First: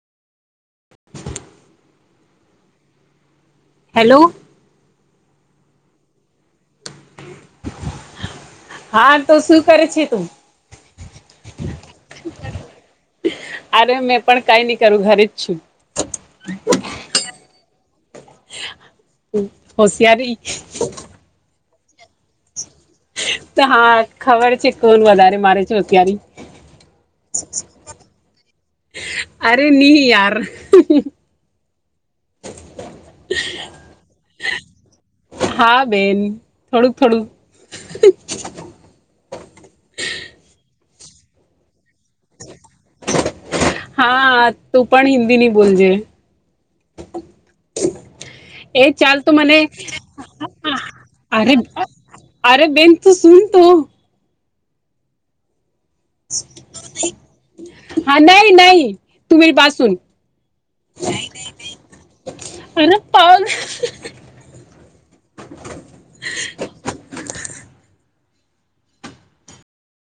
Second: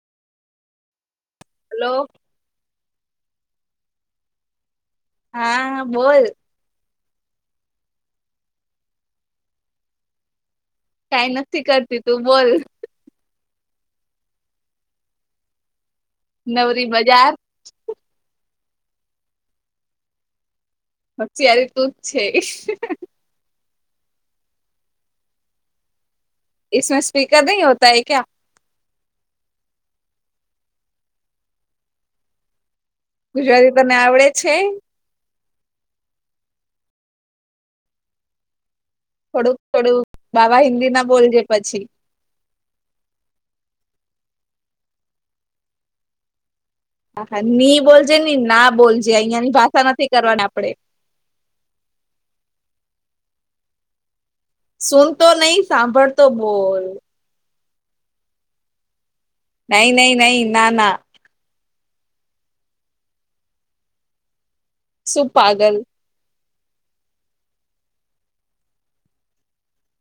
[inaudible] [unintelligible] Hello. Hello. હા બોલ હા તો શું કરે છે તું? કઈ નથીક્કી કરતી તું બોલ? અરે મેં પણ કઈ નહી કરું ઘરે જ છું. નવરી બજાર હોશિયારી. હ ત્યારે તુજ છે. તો હા ખબર છે કોણ વધારે મારે છો ત્યારે મે સ્પીકર નહી હોતા હૈ ક્યા? અરે નિ યાર. ગુજરાતી તને આવડે છે? હા બેન થોડુંક થોડુંક થોડુંક થોડુંક બાવા હિન્દી ના બોલજે પછી. હા તું પણ હિન્દી નની બોલજે. ા ની બોલજે ની ના એ બોલજે ચાલ તો અહિયાંની મને ભાષા નથી કરવાની આપડે. અરે અરે બેન તું સુન તો. સુન તો નહી સાંભળ હા નહી નહી. તુ નહી પાસન નહી નહી ના ના અને પાલ શુ પાગલ?